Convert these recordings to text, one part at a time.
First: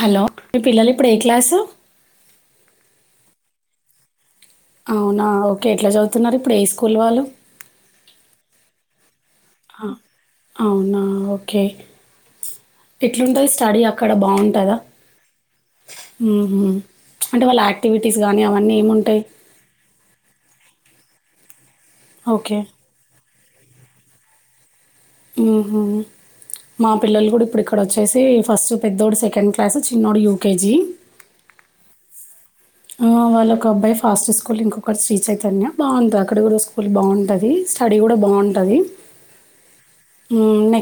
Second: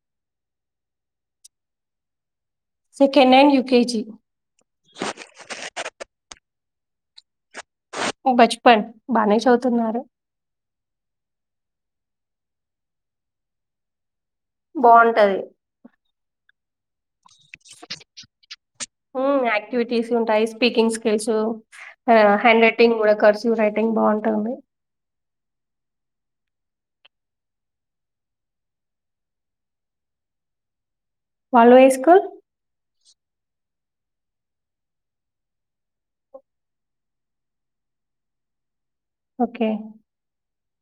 Hello మీ పిల్లలు ఇప్పుడు ఏ క్లాసు సకెండ్ హ్యాండ్ యూకేజ అవునా ఓకే ఎట్లా చదువుతున్నారు ఇప్పుడు ఏ స్కూల్ వాళ్ళు బచపన్ బానే ఆ! చదువుతున్నారు అవునా! ఓకే ఎట్లుంటది స్టడీ అక్కడ బాం బాంటది హ్మ్ అంటే వాళ్ళ యాక్టివిటీస్ గానీ అవన్నీ ఏముంటాయ్ తెలుసు హ్యాండ్ రైటింగ్ గూడా కర్స్ రైటింగ్ బాంటదండి హ్మ్ హు మా పిల్లలు కూడా ఇప్పుడు ఇక్కడ వచ్చేసి ఫస్ట్ పెద్దోడు సెకండ్ క్లాసు చిన్నోడు యూకేజీ వాళ్ల వసుకు వాళ్ళొ ఒక అబ్బాయి ఫాస్ట్ స్కూల్ ఇంకొకటి శ్రీ చైతన్య బాంది అక్కడ కూడా స్కూల్ బాంటది స్టడీ కూడా బాంటది ఓకే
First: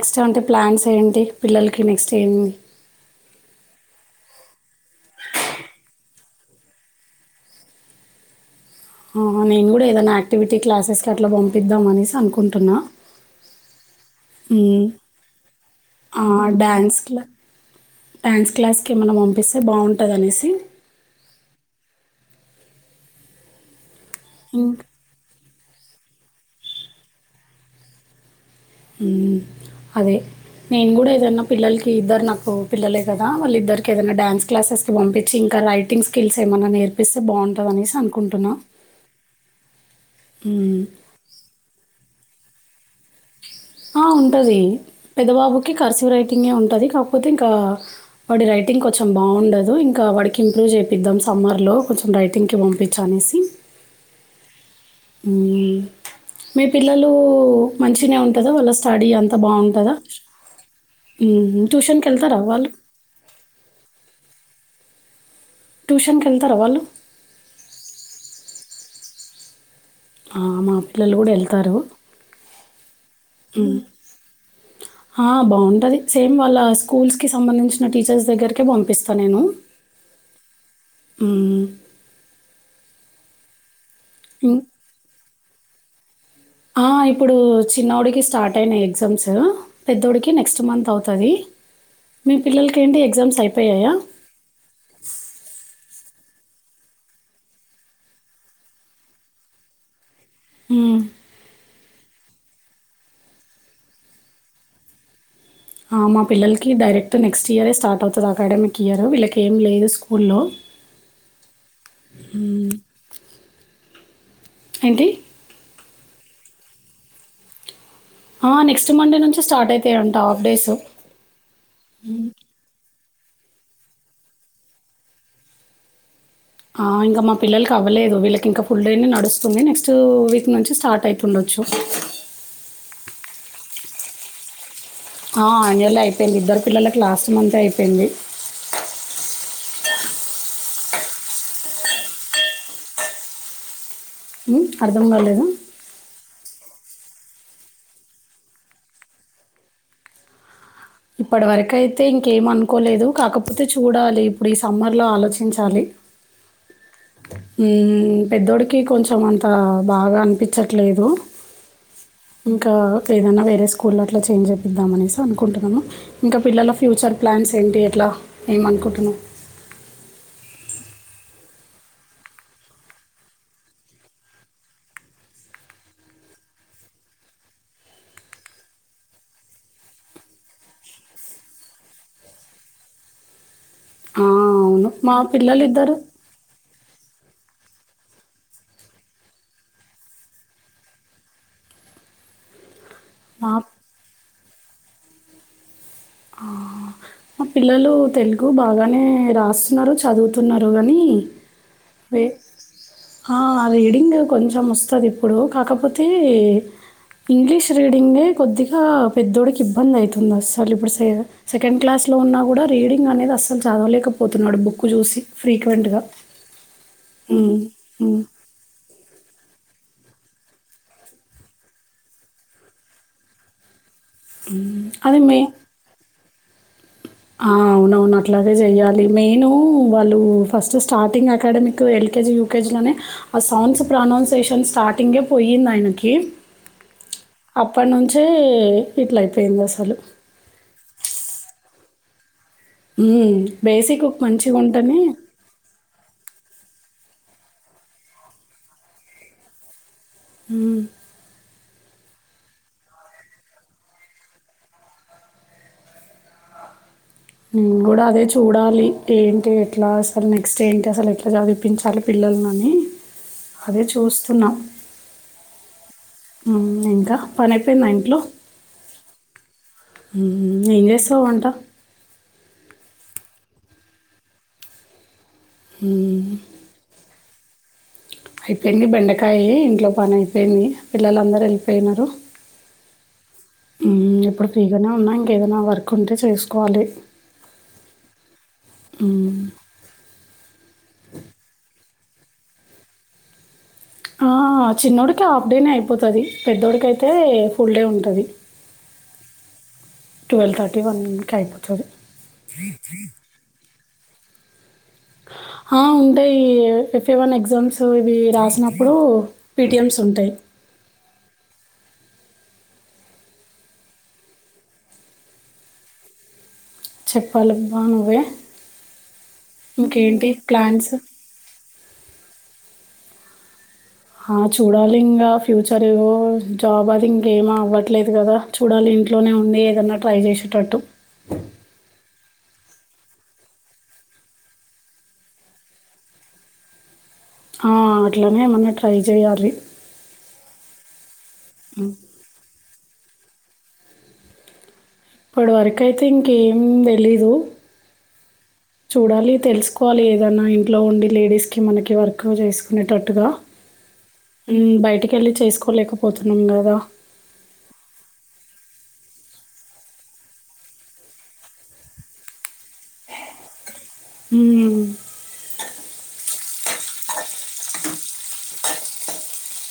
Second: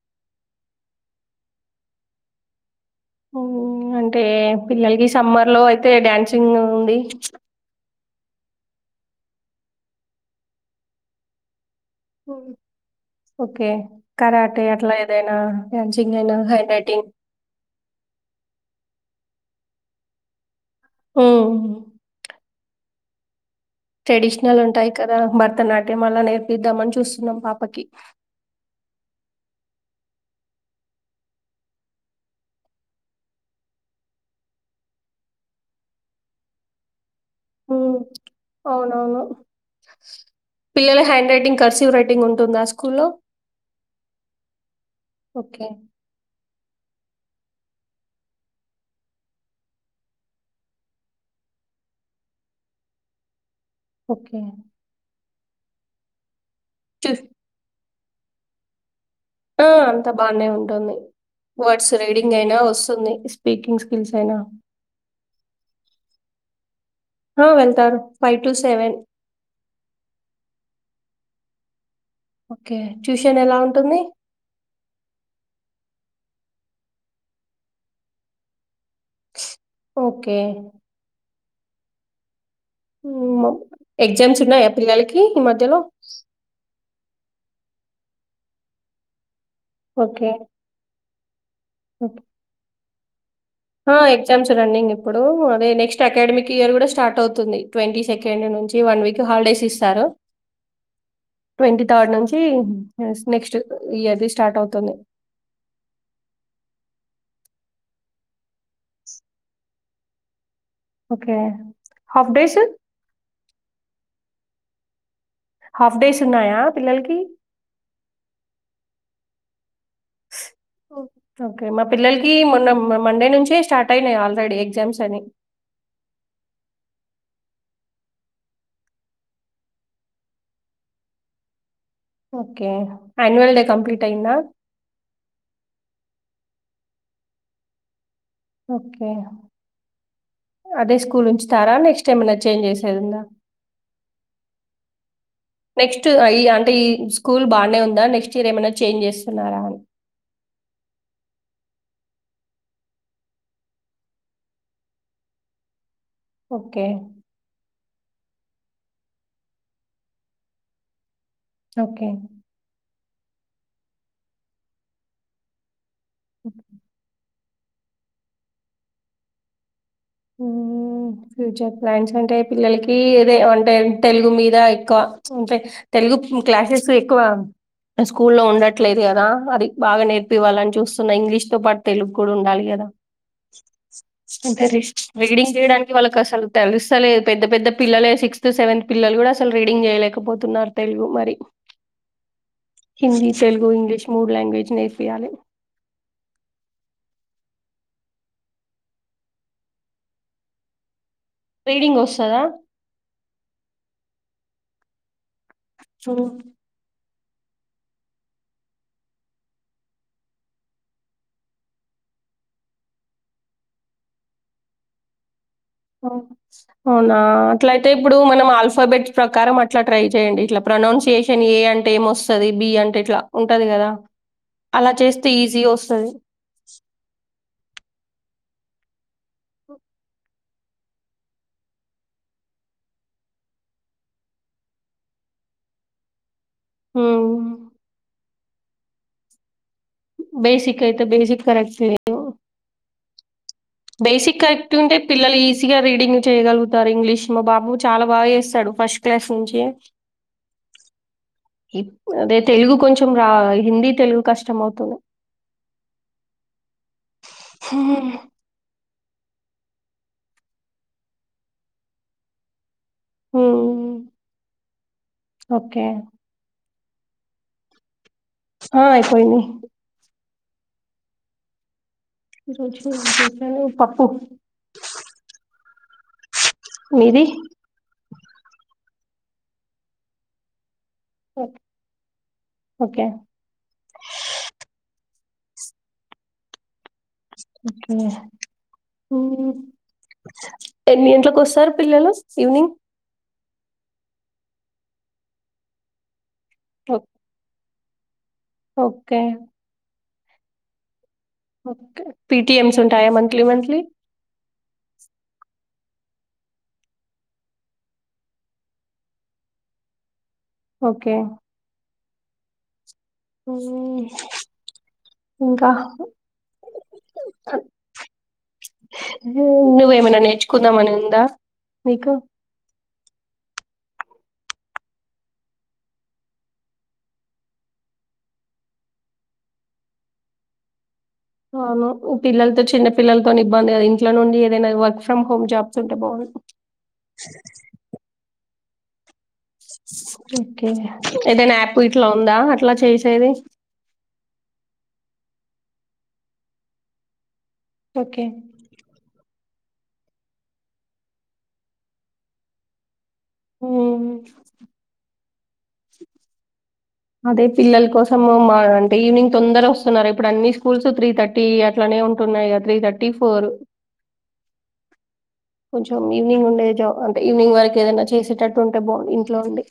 నెక్స్ట్ అంటే ప్లాన్స్ ఏంటి పిల్లలకి నెక్స్ట్ ఏమ్ అంటే పిల్లలకి సమ్మర్ లో అయితే డ్యాన్సింగ్ ఉంది ఆ నేను గూడా ఏదైనా యాక్టివిటీ క్లాసెస్ కి అట్లా పంపి ద్దామనేసి హ్మ్. అనుకుంటున్నా ఓకే. కరాటే హ్మ్ అట్లా ఏదైనా డాన్సింగ్ ఆ అయినా హ్యాండ్ రైటింగ్. డ్యాన్స్ క్లాస్ కి ఎమన్నా పిస్తే బాగుంటది అనేసి హ్మ్ హు ట్రెడిషనల్ ఇంక్ ఉంటాయి కదా బర తనాట్యం అలా నేర్పిద్దామని చూస్తున్నాం పాపకి హ్మ్ అదే నేను గూడా ఏదైనా పిల్లలకి ఇద్దరు నాకు పిల్లలే కదా వాళ్ళు ఇద్దరికి ఏదైనా డ్యాన్స్ క్లాసెస్కి పంపించి ఇంకా రైటింగ్ స్కిల్స్ ఏమైన్నా నేర్ హ్మ్ అవునవును హ్మ్. పిల్లల handwriting cursive writing ఉంటుందా స్కూల్‌లో? ఆ ఉంటది పెద్ద ఓకే. బాబుకి కర్సివ్ రైటింగే ఉంటది కా కాకపోతే ఇంకా వాడి రైటింగ్ కొంచెం బాగుండదు ఇంకా వాడికి ఇంప్రూవ్ చేపిద్దాం సమ్మర్లో కొంచెం రైటింగ్కి పంపించి అనేసి ఒకే హ్మ్ మీ పిల్లలు చూస్ మంచినే ఉంటదా వాళ్ళ స్టడీ అంతా ఆ బావుంటదా? అంత బానే ఉంటుంది హ్మ్. వర్డ్స్ రీడింగ్ ట్యూషన్‌కెళ్తారా అయినా వాళ్ళు? వస్తుంది స్పీకింగ్స్ స్కిల్స్ అయినా ట్యూషన్కి వెళ్తారా వాళ్ళు ఫైవ్ టూ సెవెన్ ఆ మా పిల్లలు గూడా ఎళ్తారు ఓకే ట్యూషన్ ఎలా ఉంటుంది ఆ! బావుంటది. సేమ్ వాళ్ళ స్కూల్స్ కి సంబంధించిన టీచర్స్ దగ్గరికే పంపిస్తా నేను ఓకే మ్మ్ మ్మ్ ఎగ్జామ్స్ ఉన్నాయా పిల్లలకి ఈ మధ్యలో ఆ ఇప్పుడు చిన్నోడికి స్టార్ట్ అయినాయి ఎగ్జామ్స్ ఓకే. పెద్దోడికి నెక్స్ట్ మంత్ అవు తది ఓకే. మీ పిల్లలకి ఏంటి ఎగ్జామ్స్ అయి ఆ ఎగ్జామ్స్ రన్నింగ్ ఇప్పుడు అదే నెక్స్ట్ అకాడమిక్ ఇయర్ కూడా స్టార్ట్ అవుతుంది ట్వంటీ సెకండ్ నుంచి వన్ వీక్ హాలిడేస్ ఇస్తారు మ్మ్ ట్వంటీ థర్డ్ నుంచి నెక్స్ట్ ఇయర్ది స్టార్ట్ అవుతుంది ఆ మా పిల్లలకి డైరెక్ట్ నెక్స్ట్ ఇయరే స్టార్ట్ అవుతది. అకాడమిక్ ఇయర్ వీళ్ళకి ఏం లేదు స్కూల్లో ఓకే హాఫ్ డేస్ ఏంటి హాఫ్ డేస్ ఉన్నాయా పిల్లలకి ఆ నెస్ట్ మండే నుంచి స్టార్ట్ అయి ఓకే మా పిల్లలకి మొన్న మండే నుంచే స్టార్ట్ అయినాయి ఆల్రెడీ ఎగ్జామ్స్ అని ఆ ఇంకా మా పిల్లలకి అవ్వలేదు వీళ్ళకి ఇంకా ఫుల్ డే నే నడుస్తుంది నెక్స్ట్ వీక్ నుంచి స్టార్ట్ అవుతుండొచ్చు ఓకే ఆన్యువల్ డే కంప్లీట్ అయ్యిందా ఆ ఆన్వల్ అయిపోయింది ఇద్దరు పిల్లలకి లాస్ట్ మంతే అయిపోయింది ఓకే అదే స్కూల్ ఉంచుతారా నెక్స్ట్ టైమ్ ఇంగ చేంజ్ చేసేదుందా మ్మ్ అర్ధం కాలేదా తే ఈ స్కూల్ బానే ఉందా నెక్స్ట్ ఇయర్ ఏమైనా చేంజ్ చేస్తున్నారా అని ఇప్పటి వరకయితే ఇంకేం అనుకోలేదు. కాకపోతే చూడాలి ఇప్పుడు ఈ సమ్మర్లో ఆలోచించాలి ఓకే. మ్మ్ పెద్దోడికి కొంచెం అంత బాగా అనిపించట్లేదు ఓకే ఏదన్నా వేరే స్కూల్లో అట్లా చేంజ్ చేపిద్దామనేసి అనుకుంటున్నాము ఇంక పిలల ఫ్యూచర్ ప్లాన్స్ ఏంటి ఎట్లా ఏమనుకుంటున్నావ్ మ్మ్ ఫ్యూచర్ ప్లాన్స్ అంటే పిల్లలకి ఏదే అంటే తెలుగు మీద ఎక్కువ అంటే తెలుగు క్లాసెస్ ఎక్కువ స్కూ లో ఉండట్లేదు కదా అది బాగా నేర్పివ్వాలని చూస్తున్న ఇంగ్లీష్ తో పాటు తెలుగు కూడా ఉండాలి కదా ఆ! అవును. మా [unintelligible] రీడింగ్ చేయడానికి పిల్లలిద్దరు వాళ్ళకి అసలు తెలుస్తలేదు పెద్ద పెద్ద పిల్లలే సిక్స్త్, సెవెంత్ పిల్లలు కూడా అసలు రీడింగ్ చేయలేకపోతున్నారు తెలుగు మరి హింది, మా తెలుగు, ఇంగ్లీష్ మూడు లాంగ్వజ్ నేఫియే మా పిల్లలు తెలుగు బాగానే రాస్తున్నారు చదువుతున్నారు కానీ రీడింగ్ ఒస్తదా? ఆ అద ఎడింగ కొంచం ముస్తదిపు ఇప్పుడు కాకపోతే హ్మ్. ఇంగ్లీష్ రీడింగే కొద్దిగా పెద్దోడికి ఇబ్బంది అవుతుంది అసలు ఇప్పుడు స సెకండ్ క్లాస్లో ఉన్నా కూడా రీడింగ్ అనేది అస్సలు చదవలేకపోతున్నాడు బుక్ చూసి అవునా హ్మ్. అట్లయితే ఇప్పుడు హ్మ్. మనం ఆల్ఫాబెట్స్ ప్రకారం అ ఇట్లా ట్రై చేయండి ఇట్లా ప్రొనౌన్సియేషన్ ఏ అంటే ఏంొస్తుంది బి అంటే ఇట్లా ఉంటది కదా హ్మ్. అలా చేస్తే ఈజీ వస్తుది అవున అవును అట్లాగే చెయ్యాలి మెయిను వాళ్ళు ఫస్ట్ స్టార్టింగ్ అకాడమిక్ ఎల్కేజీ యూకేజీలోనే ఆ సాడ్స్ ప్రొనౌన్సేషన్ స్టార్టింగే పోయింది ఆయనకి హ్మ్. అప్పటి నుంచి ఇట్లా అయిపోయింది అసలు బేసిక్ అయితే బేసిక్ కరక్తు హ బేసిక్ కరెక్ట్ ఉంటే పిల్లలు ఈజీగా రీడింగ్ చేయగలుగు రు ఇంగ్లీష్ మా బాబు చాలా బాగా చేస్తాడు ఫస్ట్ క్లాస్ నుంచి అ అదే తెలుగు కొంచెం రా హిందీ తెలుగు కష్టం అవుతుంది కూడా అదే చూడాలి ఏంటి ఎట్లా అసలు నెక్స్ట్ ఏంటి అసలు ఎట్లా చదిపించాలి పిల్లలను అని అదే హ్మ్. చూస్తున్నాం ఓకే. ఇంకా పని అయిపోయింది ఇంట్లో హా అయిపోయింది హమ్ హమ్ ఏం చేస్తావు వంట రోజు పప్పూ మ్ అయిపోయింది బెండకాయ్ ఇంట్లో పని అయిపోయింది పిల్లలు అందరూ వెళ్ళిపోయిన్రు ఓకే. హమ్ ఇప్పుడు ఫ్రీగానే ఉన్నా ఏదైనా వర్క్ ఉంటే చేసుకోవాలి హ్మ్. హమ్ ఎన్నింటికీ వస్తారు పిల్లలు ఈవినింగ్ ఆ చిన్నోడికి హాఫ్ డేనే అయిపోతది పెద్దొడికి ఓ- అయితే ఫుల్ డే ఉంటది okay twelve thirty one okay PTMs ఉంటాయా మంత్లీ మంత్లీ హా ఆ ఉంటాయి ఎఫ్ఏ వన్ ఎగ్జామ్స్ ఇవి రాసినప్పుడు పీటిఎమ్స్ ఉంటాయి ఓకే హ్మ్ ఇంకా చెప్పాలి బా నువ్వే నువ్వేమనా ఇంకేంటి ప్లాన్స్ నేర్చుకుందామని ఉందా నీకు ఆ చూడాలి ఇంగా ఫ్యూచర్ జాబ్ అది ఇంగేం అవ్వట్లేదు కదా చూడాలి ఇంట్లోనే ఉండి ఏదన్నా ట్రై చేసేటట్టు అవును ఈ పిల్లలతో చిన్న పిల్లలతోని ఇబ్బంది కదా ఇంట్లోనే ఉండి ఏదైనా వర్క్ ఫ్రమ్ హోమ్ జాబ్స్ ఉంటే బాగుండు ఆ అట్లనే మొన్నట్ ఓకే ఏదైనా యాప్ ఇట్లా ఉందా అట్లా చేస్ తేది ఇప్పుడు వరకు అయితే ఇంకేం దెలీదు ఓకే చూడాలి తెలుస్ కోవాలి ఏదన్నా ఇంట్లో ఉండి లేడీస్ కి మనకి వర్క్ చేసుకునేటట్ టుగ ఉమ్, హ్మ్ బయటిక వెళ్ళి చేసుకోలేకపోతున్నాం గదా అదే పిల్లల కోసం మా అంటే ఈవినింగ్ తొందర వస్తున్నారా ఇప్పుడు అన్ని స్కూల్స్ త్రీ థర్టీ అట్లనే ఉంటున్నాయి త్రీ థర్టీ ఫోర్ హ్మ్ కొంచెం ఈవినింగ్ ఉండే అంటే ఈవినింగ్ వరకు ఏదైనా చేసేటట్టు ఉంటే బా ఇంట్లో ఉండి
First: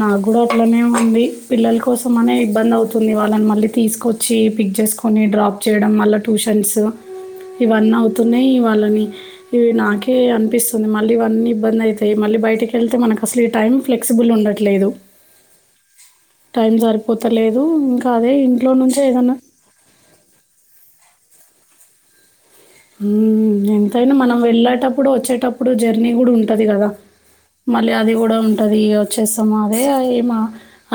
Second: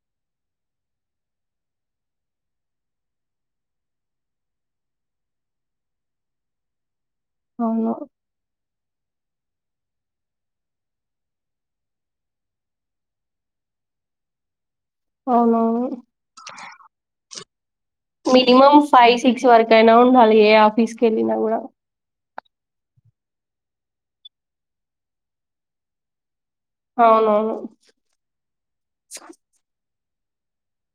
నాకు కూడా అట్లనే ఉంది పిల్లల కోసం అనే ఇబ్బంది అవుతుంది వాళ్ళని మళ్ళీ తీసుకొచ్చి పిక్ చేసుకొని డ్రాప్ చేయడం మల్లా టూషన్సు అవును ఇవన్నీ అవుతున్నాయి వాళ్ళని ఇవి నాకే అనిపిస్తుంది మళ్ళీ ఇవన్నీ ఇబ్బంది అవుతాయి మళ్ళీ బయటకి వెళ్తే మనకు అసలు టైం ఫ్లెక్సిబుల్ ఉండట్ లేదు అవునవును సరిపోతలేదు. ఇంకా అదే ఇంట్లో మినిమమ్ నుంచే ఫైవ్ ఏదన్నా సిక్స్ వరకైనా ఉండాలి ఏ ఆఫిస్ ఎల్లినా గూడా హ్మ్ ఎంతైనా మనం వెళ్ళేటప్పుడు వచ్చేటప్పుడు జర్నీ గూడు ఉం ఉంటది కదా అవునవును మళ్ళీ అది కూడా ఉంటది వచ్చేస్తాము అదే మా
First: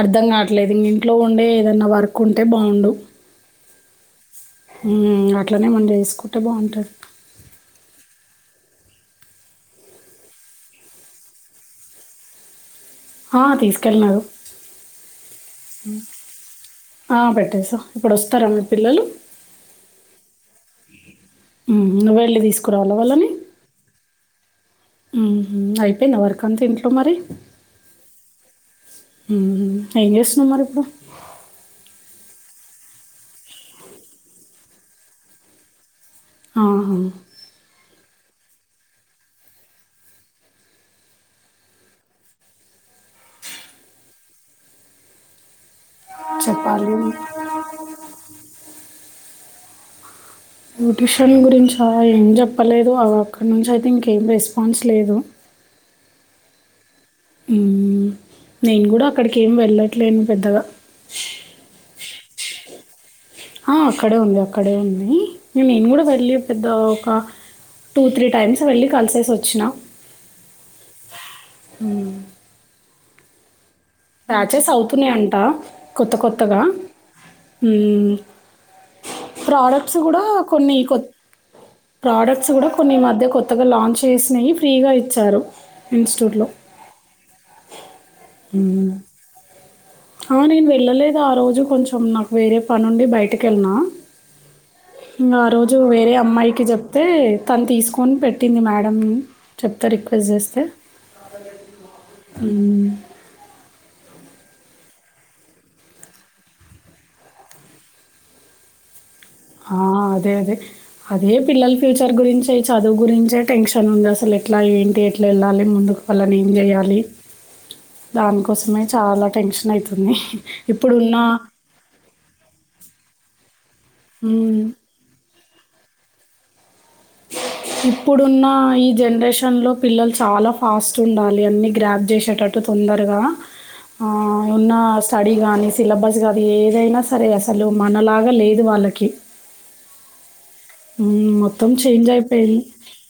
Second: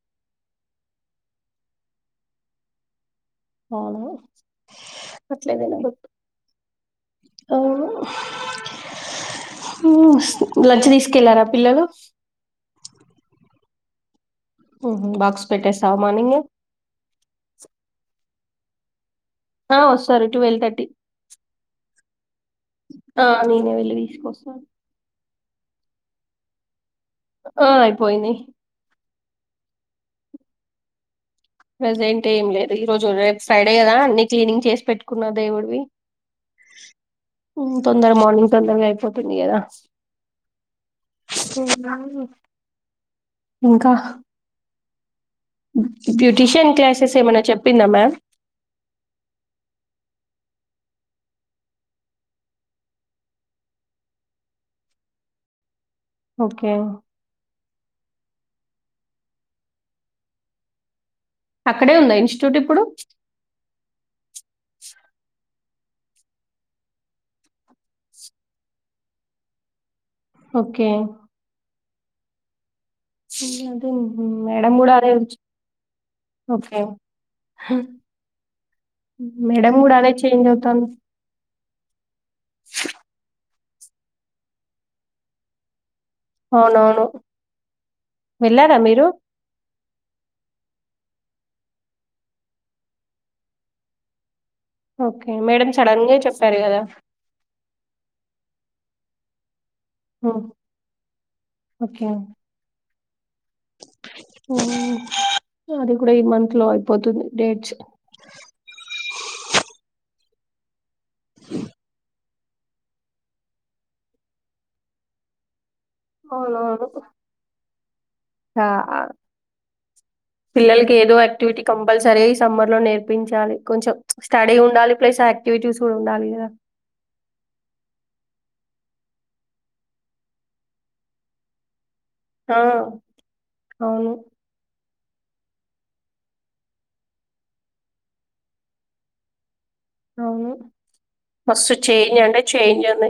అర్థం గాట్లేదు ఇంగ ఇంట్లో ఉండే ఏదన్నా వర్క్ ఉంటే బావుండు అవును హ్మ్. అట్లనే మనం జేసుకుంటే బావుంటది. ఓ లంచ్ తీసుకెళ్లారా పిల్లలు ఆ తీసుకెల్నారు హ్మ్ హు బాక్స్ పెట్టేశావా మార్నింగే తర మీ పిల్లలు ఆ వస్తారు ట్వెల్వ్ థర్టీ హ్మ్ వెళ్ళిదిస్ ఆ నేనే వెళ్ళి తీసుకోస్త బ అయిపోయిందా వర్క్ అంత ఇంట్లో ఆ ఆయిపోయింది మ్మ్ ఏం చేస్తున్నావు మరి ఇంక ంట ఏం లేదు ఈ రోజు రేపు ఫ్రైడే కదా అన్ని క్లినింగ్ చేసి పెట్టుకున్న దేవుడివి ఆ ఇందాక మార్నింగ్ తొందరగా అయిపోతుంది కదా [inaudible] ఇంకా బ్యూటీషియన్ చెప్పాలి. క్లాసెస్ ఏమైనా చెప్పిందా మ్యామ్ బ్యూటిషన్ గురించి మ్యామ్ ఏం చెప్పలేదు అ అక్కడి నుంచి అయితే ఇంకేం రెస్పాన్స్ లేదు ఓకే మ్మ్ నేను కూడా అక్కడికి ఏమి వెళ్ళట్లేను పెద్దగా అక్కడే ఉందా ఇన్స్టిట్యూట్ ఇప్పుడు ఆ అక్కడే ఉంది అక్కడే ఉంది నేను కూడా వెళ్ళి పెద్ద ఒక టూ, త్రీ టైమ్స్ వెళ్ళి కలిసేసి వచ్చినా ఓకే అ [inaudible] ప్యాచెస్ మేడం కూడా అదే అవుతున్నాయంట కొత్త కొత్తగా ఓకే మేడం ప్రాడక్ట్స్ అదే కూడా చేంజ్ కొన్ని అవుతాను కొ ప్రాడక్ట్స్ కూడా కొన్ని మధ్య కొ త్తగా లాంచ్ చేసినవి ఫ్రీగా ఇచ్చారు ఇన్స్టిట్యూట్లో అవునవును వెళ్ళార మ్మ్. మీర్ హలో నేను వెళ్ళలేదు ఆ రోజు కొంచెం నాకు వేరే పనుండి బయటకి వెళ్ళినా ఓకే ఆ మేడం రోజు సడన్ వేరే గా చెప్పారు అమ్మాయికి కదా చెప్తే తను తీసుకొని పెట్ట ట్టింది మేడం చెప్తా రిక్వెస్ట్ ఉమ్, చేస్తే ఓకే అది కూడా ఈ మంత్ లో అయిపోతుంది డేట్స్ ఆ అదే అదే అదే పిల్లల ఫ్యూచర్ గురించి ఈ చదువు గురించే టెన్షన్ ఉంది అసలు ఎట్లా ఏంటి ఎట్లా వెళ్ళాలి ముందుకు వాళ్ళని ఏం అవునవును చేయాలి దానికోసమే చా- చాలా టెన్షన్ అయితుంది పిల్లలకి ఇప్పుడున్న పించాలి కొంచెం స్టడీ హ్మ్. ఉండాలి. ప్లస్ యాక్టివిటీస్ కూడా ఉండాలి ద ఇప్పుడున్న ఈ జనరేషన్ లో పిల్లలు చాలా ఫాస్ట్ ఉండాలి అన్ని గ్రా చేసేటట్టు ఆ. తొందరగా ఆ అవును. ఉన్న స్టడీ కానీ సిలబస్ కానీ ఏదైనా సరే అసలు మనలాగా లేదు వాళ్ళకి అవును మొత్తం మస్తు చేంజ్ అంటే అయిపోయింది చేంజ్ ఉంది.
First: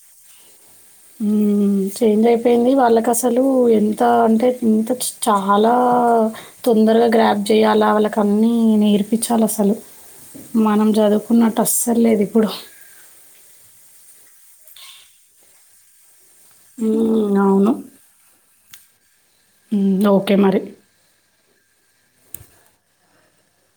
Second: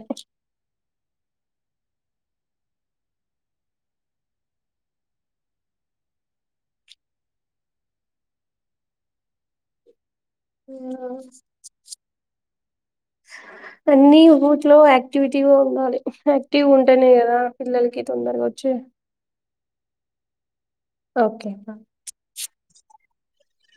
ఉం చేంజ్ అయిపోయింది వాళ్ళకి అసలు ఎంత అంటే ఇంత చాలా తొందరగా గ్రాప్ చేయాలి వాళ్ళక అన్ని నేర్పించాలి అసలు మనం హ్మ్. చదువుకున్నట్టు అసల్లేదు ఇప్పుడు ఫ్లో యాక్టివిటీవో ఉండాలి యాక్టివ్గా ఉంటేనే కదా ఉమ్, అవును పిల్లలకి తొందరగా వచ్చేది కే మరి ఓకే